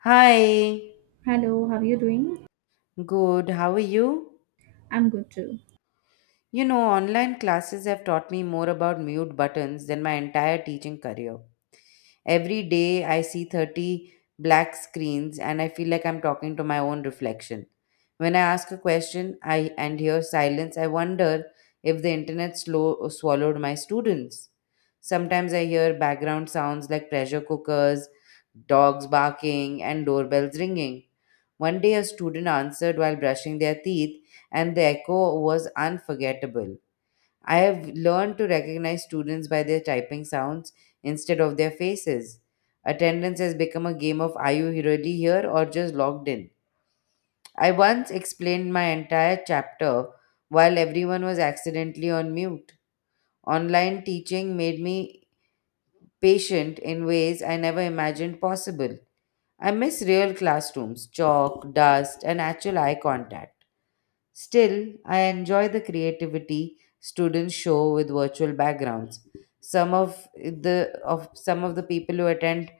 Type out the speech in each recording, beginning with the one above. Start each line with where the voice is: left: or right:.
left: Hi.
right: Hello, how are you doing?
left: Good, how are you?
right: I'm good too.
left: Online classes have taught me more about mute buttons than my entire teaching career. Every day I see 30 black screens and I feel like I'm talking to my own reflection. When I ask a question and hear silence, I wonder if the internet slow, swallowed my students. Sometimes I hear background sounds like pressure cookers, dogs barking, and doorbells ringing. One day, a student answered while brushing their teeth, and the echo was unforgettable. I have learned to recognize students by their typing sounds instead of their faces. Attendance has become a game of are you really here or just logged in? I once explained my entire chapter while everyone was accidentally on mute. Online teaching made me patient in ways I never imagined possible. I miss real classrooms, chalk, dust, and actual eye contact. Still, I enjoy the creativity students show with virtual backgrounds. Some of the people who attend,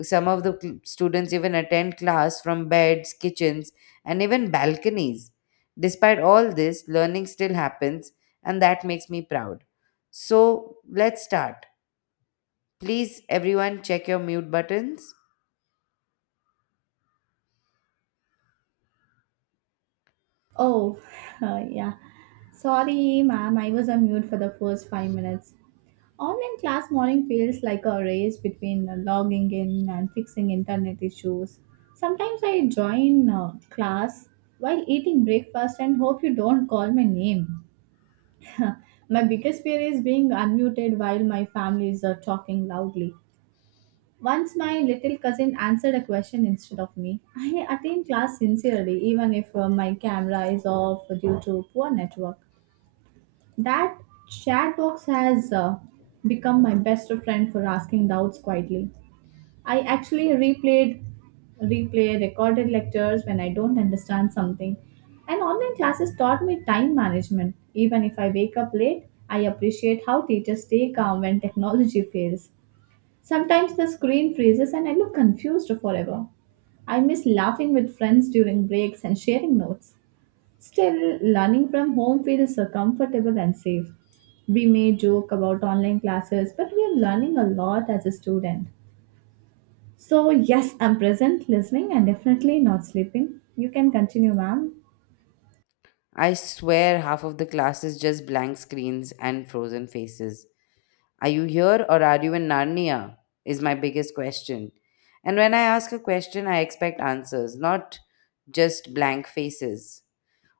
left: some of the cl- students even attend class from beds, kitchens, and even balconies. Despite all this, learning still happens, and that makes me proud. So let's start. Please, everyone, check your mute buttons.
right: Oh, yeah. Sorry, ma'am, I was on mute for the first 5 minutes. Online class morning feels like a race between logging in and fixing internet issues. Sometimes I join class while eating breakfast and hope you don't call my name. My biggest fear is being unmuted while my family is talking loudly. Once my little cousin answered a question instead of me. I attend class sincerely, even if my camera is off due to poor network. That chat box has become my best friend for asking doubts quietly. I actually replayed, Replay recorded lectures when I don't understand something. And online classes taught me time management. Even if I wake up late, I appreciate how teachers stay calm when technology fails. Sometimes the screen freezes and I look confused forever. I miss laughing with friends during breaks and sharing notes. Still, learning from home feels so comfortable and safe. We may joke about online classes, but we are learning a lot as a student. So, yes, I'm present, listening, and definitely not sleeping. You can continue, ma'am.
left: I swear half of the class is just blank screens and frozen faces. Are you here or are you in Narnia is my biggest question. And when I ask a question, I expect answers, not just blank faces.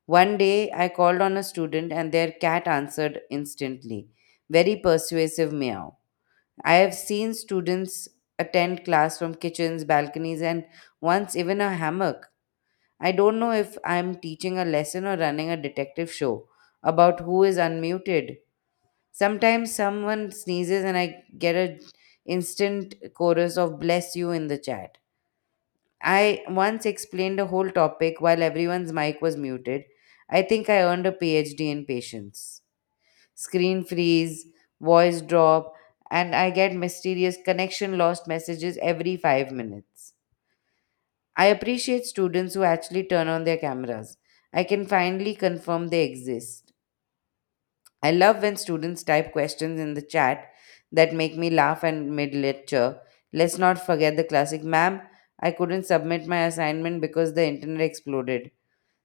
left: One day, I called on a student and their cat answered instantly. Very persuasive meow. I have seen students attend class from kitchens, balconies, and once even a hammock. I don't know if I'm teaching a lesson or running a detective show about who is unmuted. Sometimes someone sneezes and I get an instant chorus of bless you in the chat. I once explained a whole topic while everyone's mic was muted. I think I earned a PhD in patience. Screen freeze, voice drop, and I get mysterious connection lost messages every 5 minutes. I appreciate students who actually turn on their cameras. I can finally confirm they exist. I love when students type questions in the chat that make me laugh and mid lecture. Let's not forget the classic, ma'am, I couldn't submit my assignment because the internet exploded.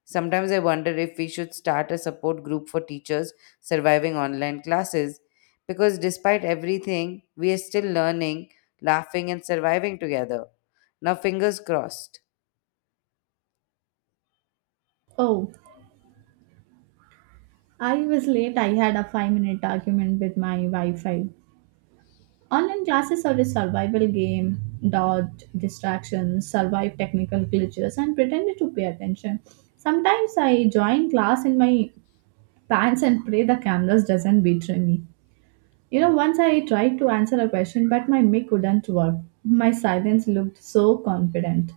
left: Sometimes I wonder if we should start a support group for teachers surviving online classes, because despite everything, we are still learning, laughing, and surviving together. Now, fingers crossed.
right: Oh, I was late. I had a 5 minute argument with my Wi Fi. Online classes are a survival game: dodge distractions, survive technical glitches, and pretend to pay attention. Sometimes I join class in my pants and pray the cameras doesn't betray me. You know, once I tried to answer a question, but my mic wouldn't work. My silence looked so confident.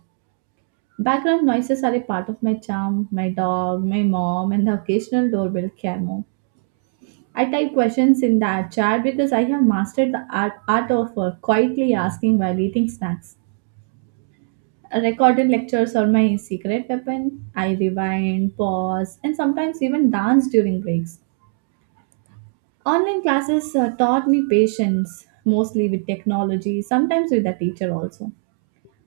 right: Background noises are a part of my charm. My dog, my mom, and the occasional doorbell camo. I type questions in that chat because I have mastered the art of quietly asking while eating snacks. Recorded lectures are my secret weapon. I rewind, pause, and sometimes even dance during breaks. Online classes taught me patience, mostly with technology, sometimes with the teacher also.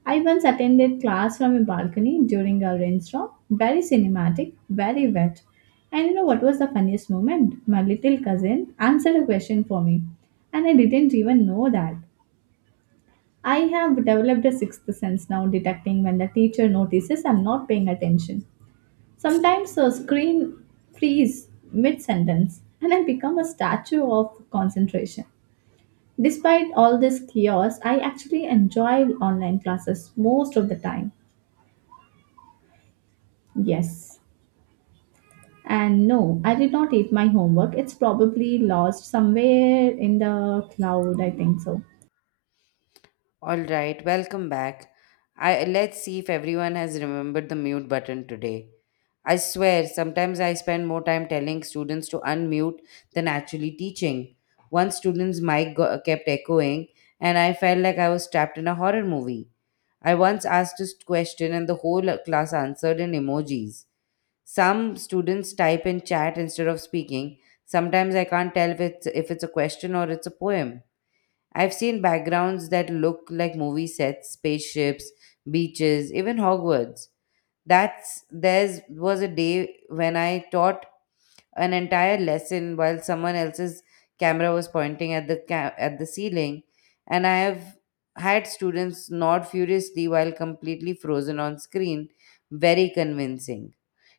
right: I once attended class from a balcony during a rainstorm. Very cinematic, very wet. And you know what was the funniest moment? My little cousin answered a question for me, and I didn't even know that. I have developed a sixth sense now, detecting when the teacher notices I'm not paying attention. Sometimes the screen freeze mid sentence, and I become a statue of concentration. Despite all this chaos, I actually enjoy online classes most of the time. Yes. And no, I did not eat my homework. It's probably lost somewhere in the cloud, I think so.
left: All right, welcome back. I Let's see if everyone has remembered the mute button today. I swear, sometimes I spend more time telling students to unmute than actually teaching. One student's mic kept echoing, and I felt like I was trapped in a horror movie. I once asked a question, and the whole class answered in emojis. Some students type in chat instead of speaking. Sometimes I can't tell if it's a question or it's a poem. I've seen backgrounds that look like movie sets, spaceships, beaches, even Hogwarts. That's there's was a day when I taught an entire lesson while someone else's camera was pointing at the at the ceiling, and I have had students nod furiously while completely frozen on screen. Very convincing.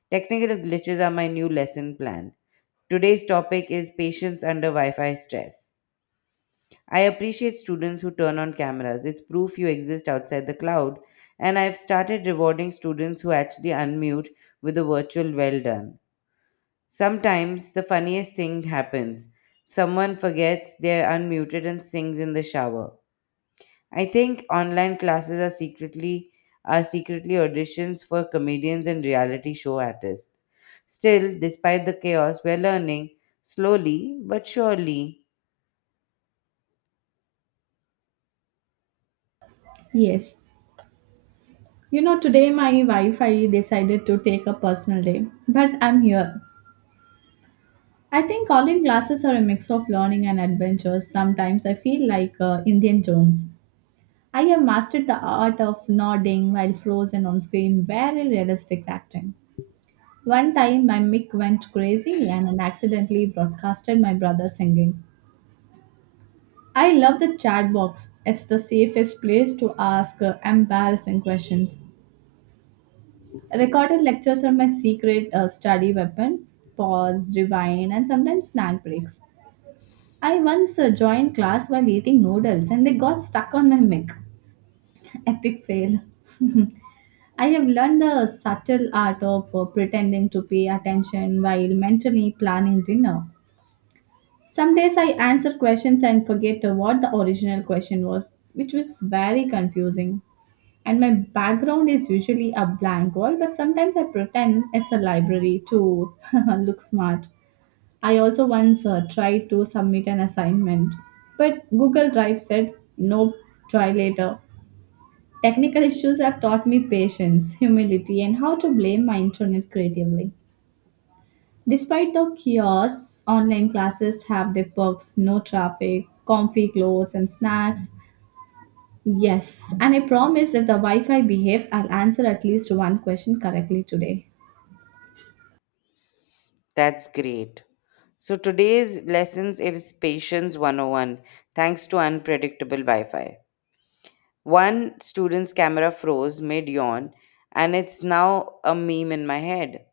left: Technical glitches are my new lesson plan. Today's topic is patience under Wi-Fi stress. I appreciate students who turn on cameras. It's proof you exist outside the cloud. And I've started rewarding students who actually unmute with a virtual well done. Sometimes the funniest thing happens: someone forgets they're unmuted and sings in the shower. I think online classes are secretly auditions for comedians and reality show artists. Still, despite the chaos, we're learning slowly but surely.
right: Yes. You know, today my wife I decided to take a personal day, but I'm here. I think online classes are a mix of learning and adventure. Sometimes I feel like Indian Jones. I have mastered the art of nodding while frozen on screen, very realistic acting. One time my mic went crazy and I accidentally broadcasted my brother singing. I love the chat box. It's the safest place to ask embarrassing questions. Recorded lectures are my secret study weapon. Pause, rewind, and sometimes snack breaks. I once joined class while eating noodles and they got stuck on my mic. Epic fail. I have learned the subtle art of pretending to pay attention while mentally planning dinner. Some days I answer questions and forget what the original question was, which was very confusing. And my background is usually a blank wall, but sometimes I pretend it's a library to look smart. I also once tried to submit an assignment, but Google Drive said, nope, try later. Technical issues have taught me patience, humility, and how to blame my internet creatively. Despite the chaos, online classes have their perks: no traffic, comfy clothes, and snacks. Yes, and I promise if the Wi Fi behaves, I'll answer at least one question correctly today.
left: That's great. So today's lessons is Patience 101, thanks to unpredictable Wi-Fi. One student's camera froze mid-yawn and it's now a meme in my head.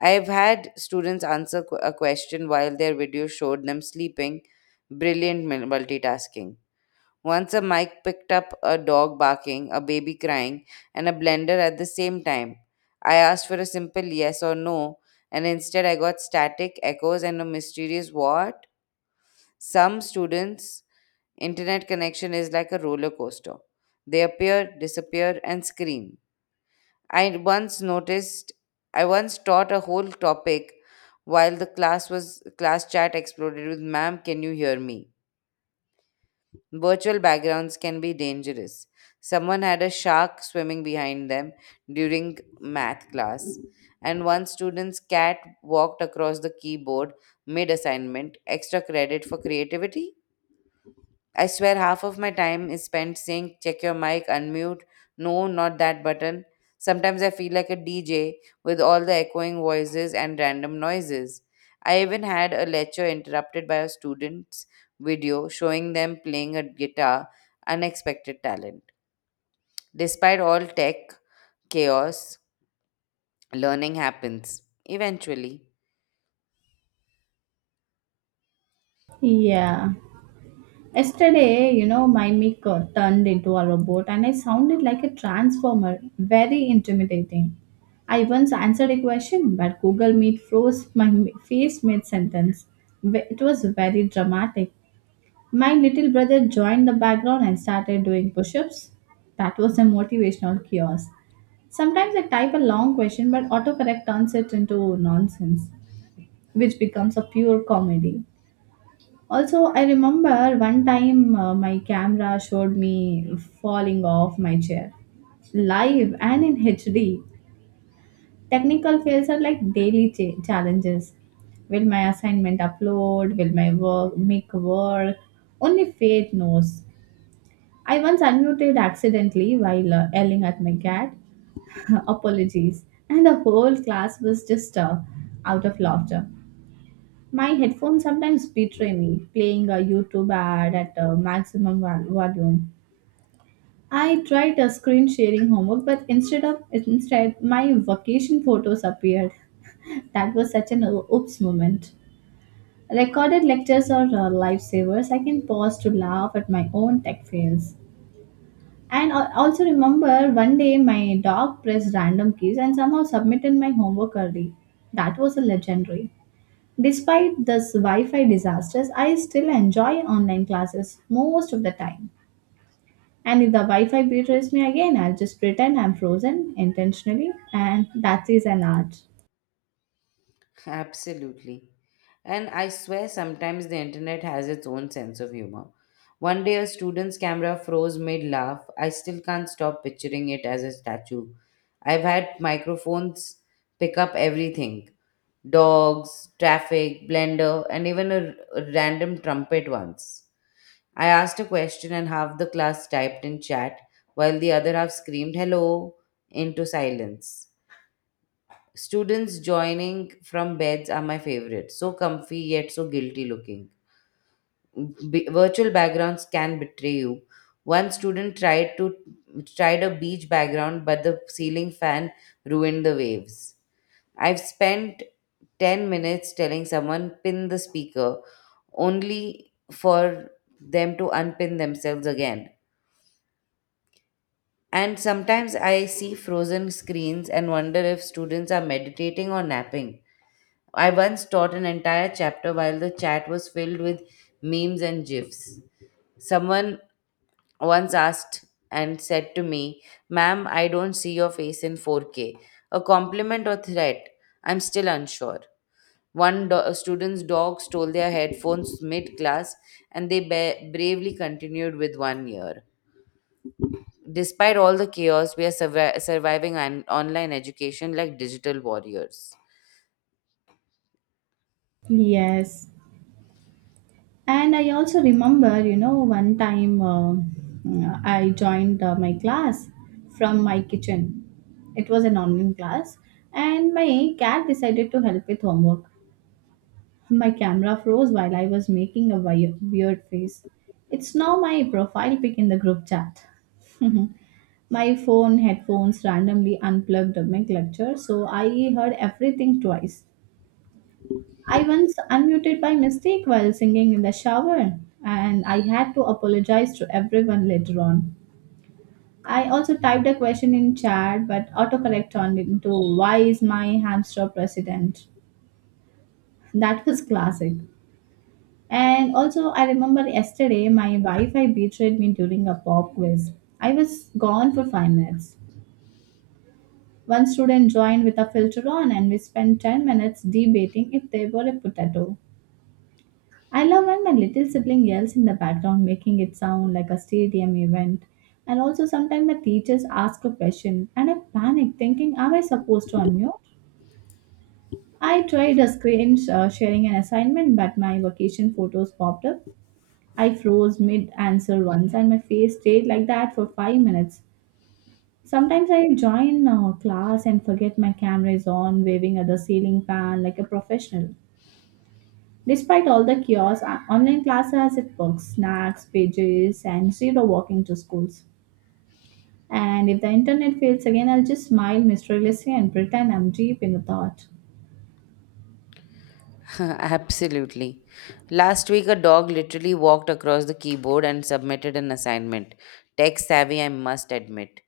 left: I've had students answer a question while their video showed them sleeping. Brilliant multitasking. Once a mic picked up a dog barking, a baby crying, and a blender at the same time. I asked for a simple yes or no, and instead I got static echoes and a mysterious what? Some students' internet connection is like a roller coaster. They appear, disappear, and scream. I once noticed, I once taught a whole topic while the class chat exploded with ma'am, can you hear me. Virtual backgrounds can be dangerous. Someone had a shark swimming behind them during math class, and one student's cat walked across the keyboard mid assignment. Extra credit for creativity? I swear half of my time is spent saying, check your mic, unmute. No, not that button. Sometimes I feel like a DJ with all the echoing voices and random noises. I even had a lecture interrupted by a student's video showing them playing a guitar, unexpected talent. Despite all tech chaos, learning happens eventually.
right: Yeah. Yesterday, you know, my mic turned into a robot and I sounded like a transformer. Very intimidating. I once answered a question, but Google Meet froze my face mid sentence. It was very dramatic. My little brother joined the background and started doing push ups. That was a motivational kiosk. Sometimes I type a long question, but autocorrect turns it into nonsense, which becomes a pure comedy. Also, I remember one time my camera showed me falling off my chair live and in HD. Technical fails are like daily challenges. Will my assignment upload? Will my work make work? Only fate knows. I once unmuted accidentally while yelling at my cat, apologies. And the whole class was just out of laughter. My headphones sometimes betray me, playing a YouTube ad at maximum volume. I tried a screen sharing homework, but instead my vacation photos appeared. That was such an oops moment. Recorded lectures are lifesavers. I can pause to laugh at my own tech fails. And I also remember one day my dog pressed random keys and somehow submitted my homework early. That was a legendary. Despite this Wi-Fi disasters, I still enjoy online classes most of the time. And if the Wi-Fi betrays me again, I'll just pretend I'm frozen intentionally, and that is an art.
left: Absolutely. And I swear sometimes the internet has its own sense of humor. One day a student's camera froze mid laugh. I still can't stop picturing it as a statue. I've had microphones pick up everything: dogs, traffic, blender, and even a random trumpet once. I asked a question and half the class typed in chat while the other half screamed hello into silence. Students joining from beds are my favorite. So comfy yet so guilty looking. Virtual backgrounds can betray you. One student tried a beach background, but the ceiling fan ruined the waves. I've spent 10 minutes telling someone pin the speaker, only for them to unpin themselves again. And sometimes I see frozen screens and wonder if students are meditating or napping. I once taught an entire chapter while the chat was filled with memes and gifs. Someone once asked and said to me, ma'am, I don't see your face in 4K. A compliment or threat? I'm still unsure. A student's dog stole their headphones mid class and they bravely continued with one ear. Despite all the chaos, we are surviving online education like digital warriors.
right: Yes. And I also remember, you know, one time I joined my class from my kitchen. It was an online class, and my cat decided to help with homework. My camera froze while I was making a weird face. It's now my profile pic in the group chat. My phone headphones randomly unplugged my lecture, so I heard everything twice. I once unmuted by mistake while singing in the shower, and I had to apologize to everyone later on. I also typed a question in chat, but autocorrect turned into "Why is my hamster president?" That was classic. And also, I remember yesterday my Wi-Fi betrayed me during a pop quiz. I was gone for 5 minutes. One student joined with a filter on, and we spent 10 minutes debating if they were a potato. I love when my little sibling yells in the background, making it sound like a stadium event. And also, sometimes my teachers ask a question and I panic, thinking, am I supposed to unmute? I tried a screen sharing an assignment, but my vacation photos popped up. I froze mid answer once and my face stayed like that for 5 minutes. Sometimes I join class and forget my camera is on, waving at the ceiling fan like a professional. Despite all the chaos, online class has its perks: snacks, pages, and zero walking to schools. And if the internet fails again, I'll just smile mysteriously and pretend I'm deep in a thought.
left: Absolutely. Last week, a dog literally walked across the keyboard and submitted an assignment. Tech savvy, I must admit.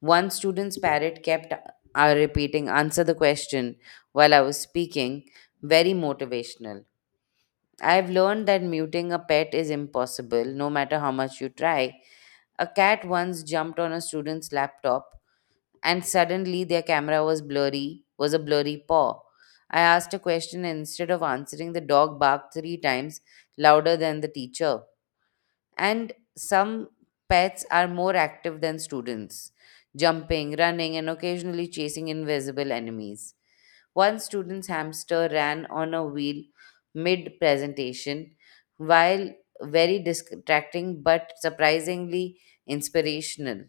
left: One student's parrot kept repeating, answer the question, while I was speaking. Very motivational. I've learned that muting a pet is impossible, no matter how much you try. A cat once jumped on a student's laptop and suddenly their camera was a blurry paw. I asked a question and instead of answering, the dog barked three times louder than the teacher. And some pets are more active than students, jumping, running, and occasionally chasing invisible enemies. One student's hamster ran on a wheel mid presentation, while very distracting but surprisingly inspirational.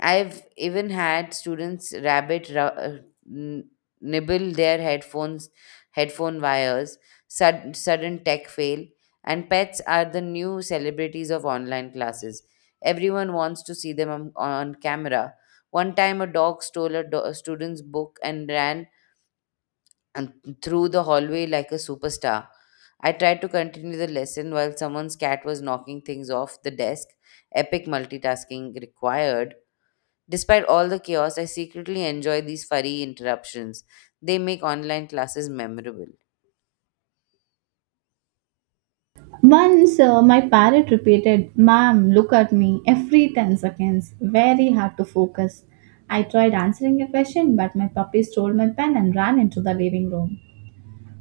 left: I've even had students n- nibble their headphones, headphone wires, sudden tech fail, and pets are the new celebrities of online classes. Everyone wants to see them on camera. One time, a dog stole a student's book and ran and through the hallway like a superstar. I tried to continue the lesson while someone's cat was knocking things off the desk. Epic multitasking required. Despite all the chaos, I secretly enjoy these furry interruptions. They make online classes memorable.
right: Once my parrot repeated, "Ma'am, look at me," every 10 seconds. Very hard to focus. I tried answering a question, but my puppy stole my pen and ran into the living room.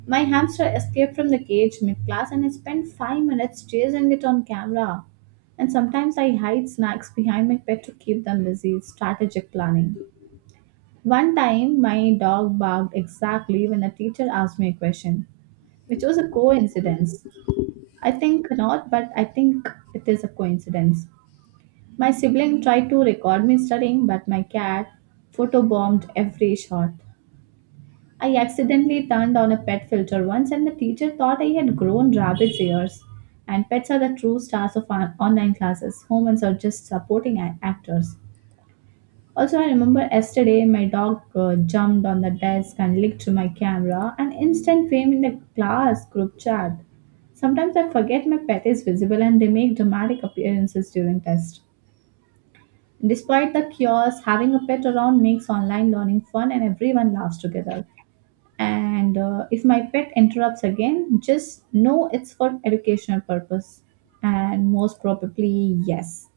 right: My hamster escaped from the cage mid class and I spent 5 minutes chasing it on camera. And sometimes I hide snacks behind my pet to keep them busy. Strategic planning. One time, my dog barked exactly when the teacher asked me a question, which was a coincidence. I think not, but I think it is a coincidence. My sibling tried to record me studying, but my cat photobombed every shot. I accidentally turned on a pet filter once, and the teacher thought I had grown rabbit's ears. And pets are the true stars of online classes. Humans are just supporting actors. Also, I remember yesterday my dog jumped on the desk and licked to my camera, and instant fame in the class group chat. Sometimes I forget my pet is visible and they make dramatic appearances during tests. Despite the chaos, having a pet around makes online learning fun and everyone laughs together. And if my pet interrupts again, just know it's for educational purpose. And most probably, yes.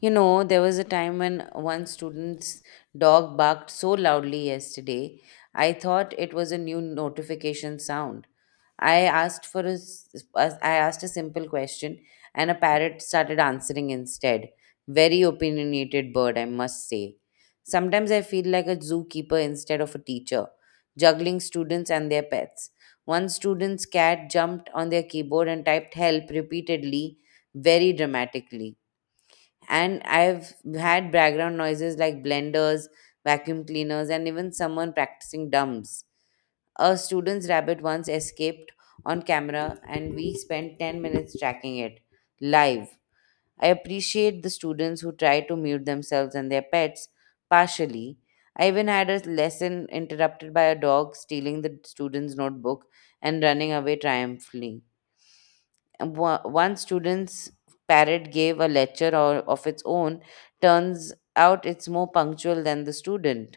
left: There was a time when one student's dog barked so loudly yesterday, I thought it was a new notification sound. I asked for a, s- I asked a simple question, and a parrot started answering instead. Very opinionated bird, I must say. Sometimes I feel like a zookeeper instead of a teacher, juggling students and their pets. One student's cat jumped on their keyboard and typed help repeatedly, very dramatically. And I've had background noises like blenders, vacuum cleaners, and even someone practicing drums. A student's rabbit once escaped on camera and we spent 10 minutes tracking it live. I appreciate the students who try to mute themselves and their pets partially. I even had a lesson interrupted by a dog stealing the student's notebook and running away triumphantly. One student's parrot gave a lecture of its own. Turns out it's more punctual than the student.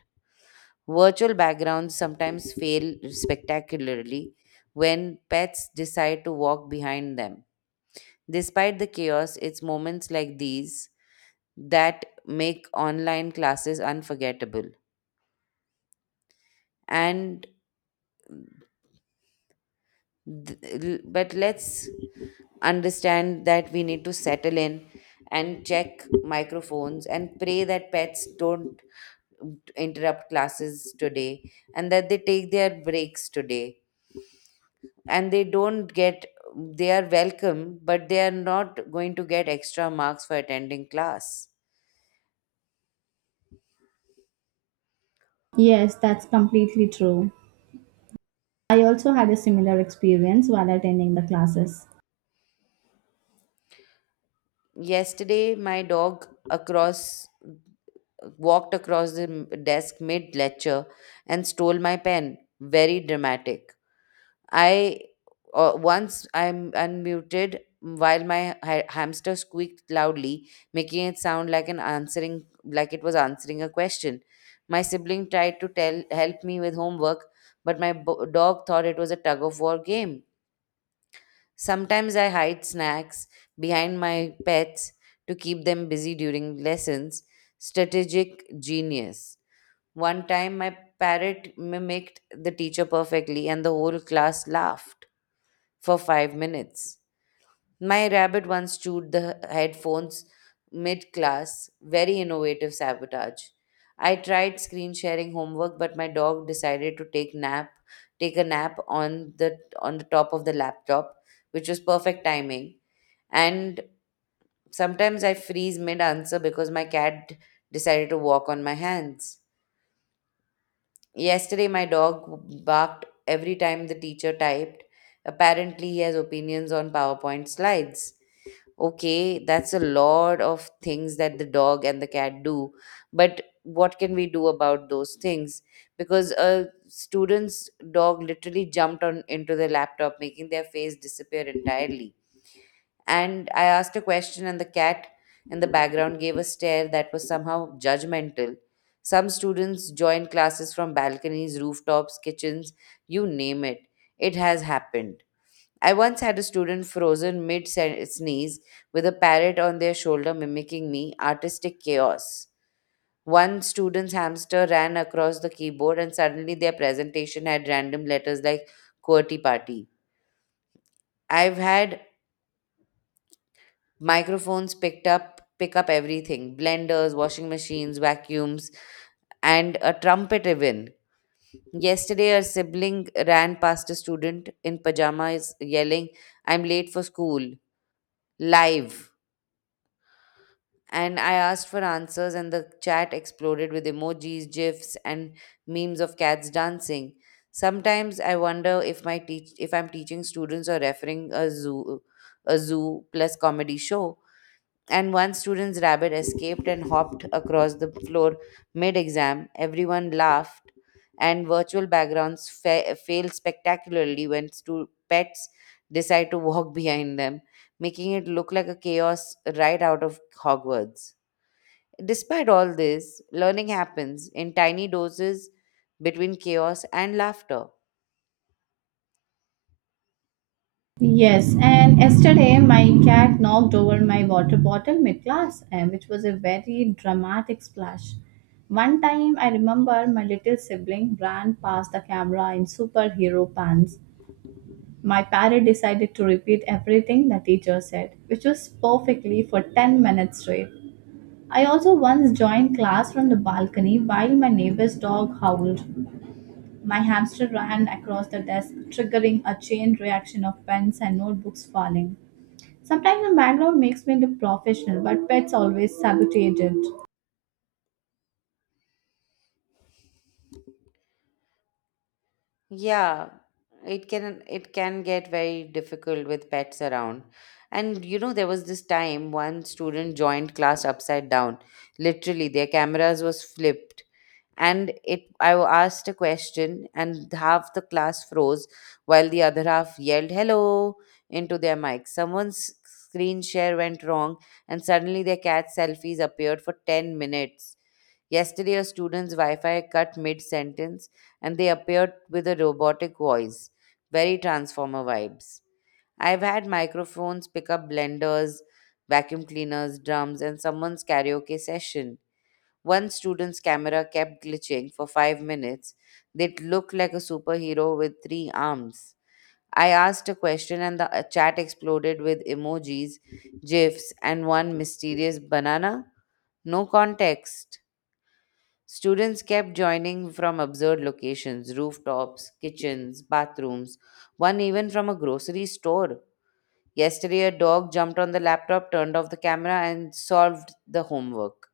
left: Virtual backgrounds sometimes fail spectacularly when pets decide to walk behind them. Despite the chaos, it's moments like these that make online classes unforgettable. And th- but let's understand that we need to settle in and check microphones and pray that pets don't interrupt classes today, and that they take their breaks today, and they don't get they are welcome but they are not going to get extra marks for attending class.
right: Yes, that's completely true. I also had a similar experience while attending the classes.
left: Yesterday my dog across walked across the desk mid lecture and stole my pen, very dramatic. I once I'm unmuted while my hamster squeaked loudly, making it sound like an answering like it was answering a question. My sibling tried to tell help me with homework, but my dog thought it was a tug of war game. Sometimes I hide snacks behind my pets to keep them busy during lessons. Strategic genius. One time, my parrot mimicked the teacher perfectly, and the whole class laughed for 5 minutes. My rabbit once chewed the headphones mid class. Very innovative sabotage. I tried screen sharing homework, but my dog decided to take a nap on the top of the laptop, which was perfect timing. And sometimes I freeze mid answer because my cat decided to walk on my hands. Yesterday, my dog barked every time the teacher typed. Apparently, he has opinions on PowerPoint slides. Okay, that's a lot of things that the dog and the cat do. But what can we do about those things? Because a student's dog literally jumped on into the laptop, making their face disappear entirely. And I asked a question, and the cat in the background gave a stare that was somehow judgmental. Some students join classes from balconies, rooftops, kitchens, you name it. It has happened. I once had a student frozen mid sneeze with a parrot on their shoulder mimicking me, artistic chaos. One student's hamster ran across the keyboard and suddenly their presentation had random letters like QWERTY party. I've had pick up everything, blenders, washing machines, vacuums, and a trumpet even. Yesterday, a sibling ran past a student in pajamas yelling, I'm late for school. Live. And I asked for answers, and the chat exploded with emojis, gifs, and memes of cats dancing. Sometimes I wonder if my teach if I'm teaching students or referring a zoo plus comedy show. And one student's rabbit escaped and hopped across the floor mid exam. Everyone laughed, and virtual backgrounds fail spectacularly when pets decide to walk behind them, making it look like a chaos right out of Hogwarts. Despite all this, learning happens in tiny doses between chaos and laughter.
right: Yes, and yesterday my cat knocked over my water bottle mid class, which was a very dramatic splash. One time I remember my little sibling ran past the camera in superhero pants. My parrot decided to repeat everything the teacher said, which was perfectly for 10 minutes straight. I also once joined class from the balcony while my neighbor's dog howled. My hamster ran across the desk, triggering a chain reaction of pens and notebooks falling. Sometimes the background makes me look professional, but pets always sabotage it.
left: Yeah, it can get very difficult with pets around. And you know, there was this time one student joined class upside down. Literally, their cameras was flipped. And it I asked a question and half the class froze while the other half yelled hello into their mic. Someone's screen share went wrong and suddenly their cat selfies appeared for 10 minutes. Yesterday, a student's Wi Fi cut mid sentence and they appeared with a robotic voice. Very Transformer vibes. I've had microphones pick up blenders, vacuum cleaners, drums, and someone's karaoke session. One student's camera kept glitching for 5 minutes. They looked like a superhero with three arms. I asked a question and the chat exploded with emojis, gifs, and one mysterious banana. No context. Students kept joining from absurd locations, rooftops, kitchens, bathrooms, one even from a grocery store. Yesterday, a dog jumped on the laptop, turned off the camera, and solved the homework.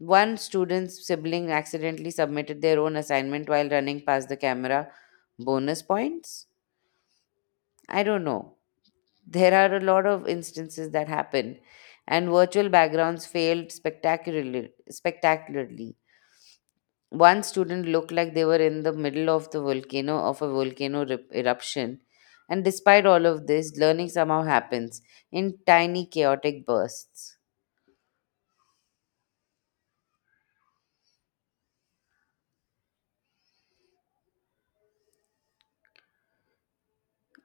left: One student's sibling accidentally submitted their own assignment while running past the camera. Bonus points? I don't know. There are a lot of instances that happen, and virtual backgrounds failed spectacularly. One student looked like they were in the middle of the volcano of a volcano eruption. And despite all of this, learning somehow happens in tiny chaotic bursts.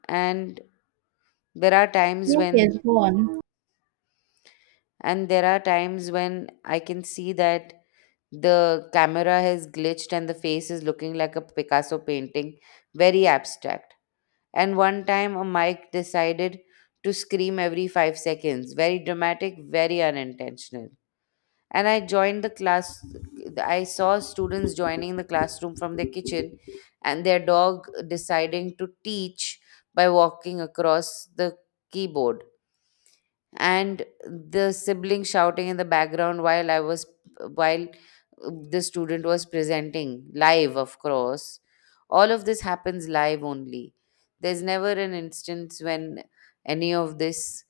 left: And there are times
right: Yes,
left: when
right: yes, go on.
left: and there are times when I can see that the camera has glitched and the face is looking like a Picasso painting, very abstract. And one time a mic decided to scream every 5 seconds. Very dramatic, very unintentional. And I joined the class, I saw students joining the classroom from their kitchen and their dog deciding to teach by walking across the keyboard, and the sibling shouting in the background while I was while the student was presenting live. Of course, all of this happens live only. There's never an instance when any of this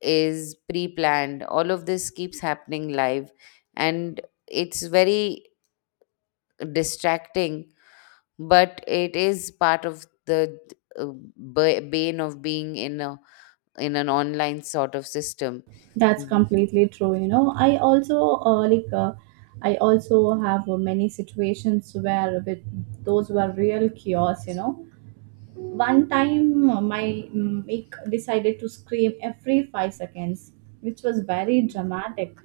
left: is pre-planned. All of this keeps happening live, and it's very distracting, but it is part of the uh, bane of being in an online sort of system.
right: That's
left: Mhm.
right: completely true. You know, I also I also have many situations where with those were real chaos. You know, one time my mic decided to scream every 5 seconds, which was very dramatic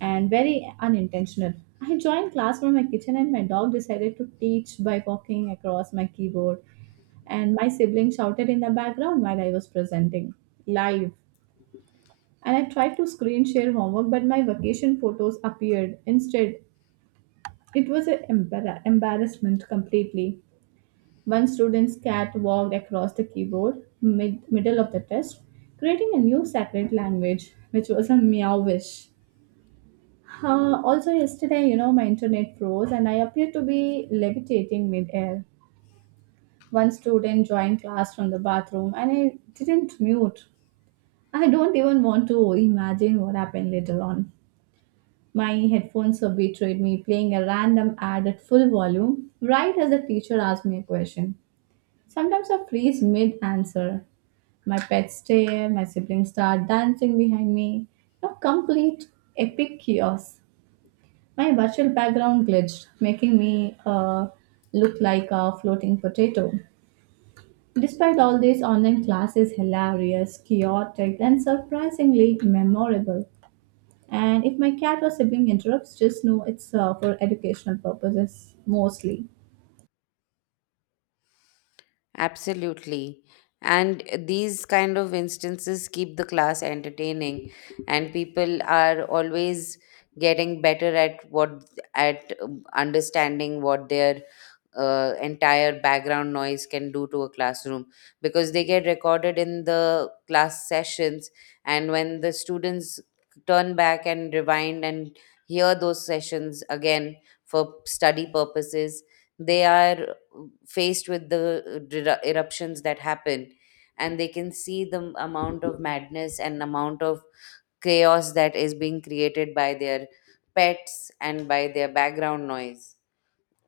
right: and very unintentional. I joined class from my kitchen, and my dog decided to teach by walking across my keyboard, and my sibling shouted in the background while I was presenting live. And I tried to screen share homework, but my vacation photos appeared instead. It was an embarrassment completely. One student's cat walked across the keyboard mid middle of the test, creating a new sacred language, which was a meowish. Also, yesterday, you know, my internet froze and I appeared to be levitating midair. One student joined class from the bathroom and I didn't mute. I don't even want to imagine what happened later on. My headphones have betrayed me, playing a random ad at full volume right as the teacher asked me a question. Sometimes I freeze mid answer. My pets stare, my siblings start dancing behind me. A complete epic chaos. My virtual background glitched, making me look like a floating potato. Despite all this, online class is hilarious, chaotic, and surprisingly memorable. And if my cat or sibling interrupts, just know it's for educational purposes mostly.
left: Absolutely, and these kind of instances keep the class entertaining, and people are always getting better at what at understanding what their entire background noise can do to a classroom, because they get recorded in the class sessions, and when the students turn back and rewind and hear those sessions again for study purposes, they are faced with the eruptions that happen, and they can see the amount of madness and amount of chaos that is being created by their pets and by their background noise.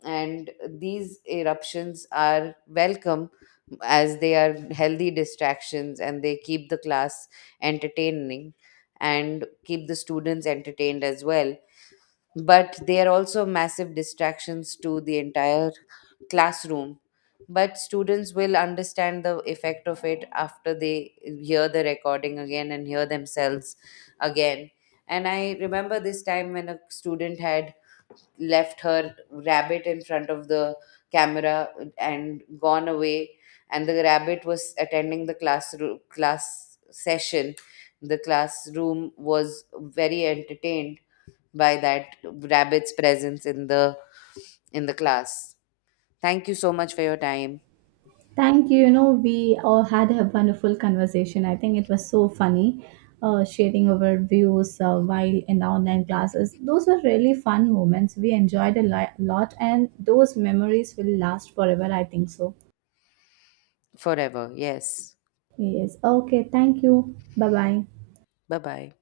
left: And these eruptions are welcome as they are healthy distractions, and they keep the class entertaining and keep the students entertained as well, but they are also massive distractions to the entire classroom. But students will understand the effect of it after they hear the recording again and hear themselves again. And I remember this time when a student had left her rabbit in front of the camera and gone away, and the rabbit was attending the class session. The classroom was very entertained by that rabbit's presence in the class. Thank you so much for your time.
right: Thank you. You know, we all had a wonderful conversation. I think it was so funny sharing our views while in the online classes. Those were really fun moments. We enjoyed a lot, and those memories will last forever, I think so.
left: Forever, yes.
right: Yes. Okay. Thank you. Bye bye.
left: Bye bye.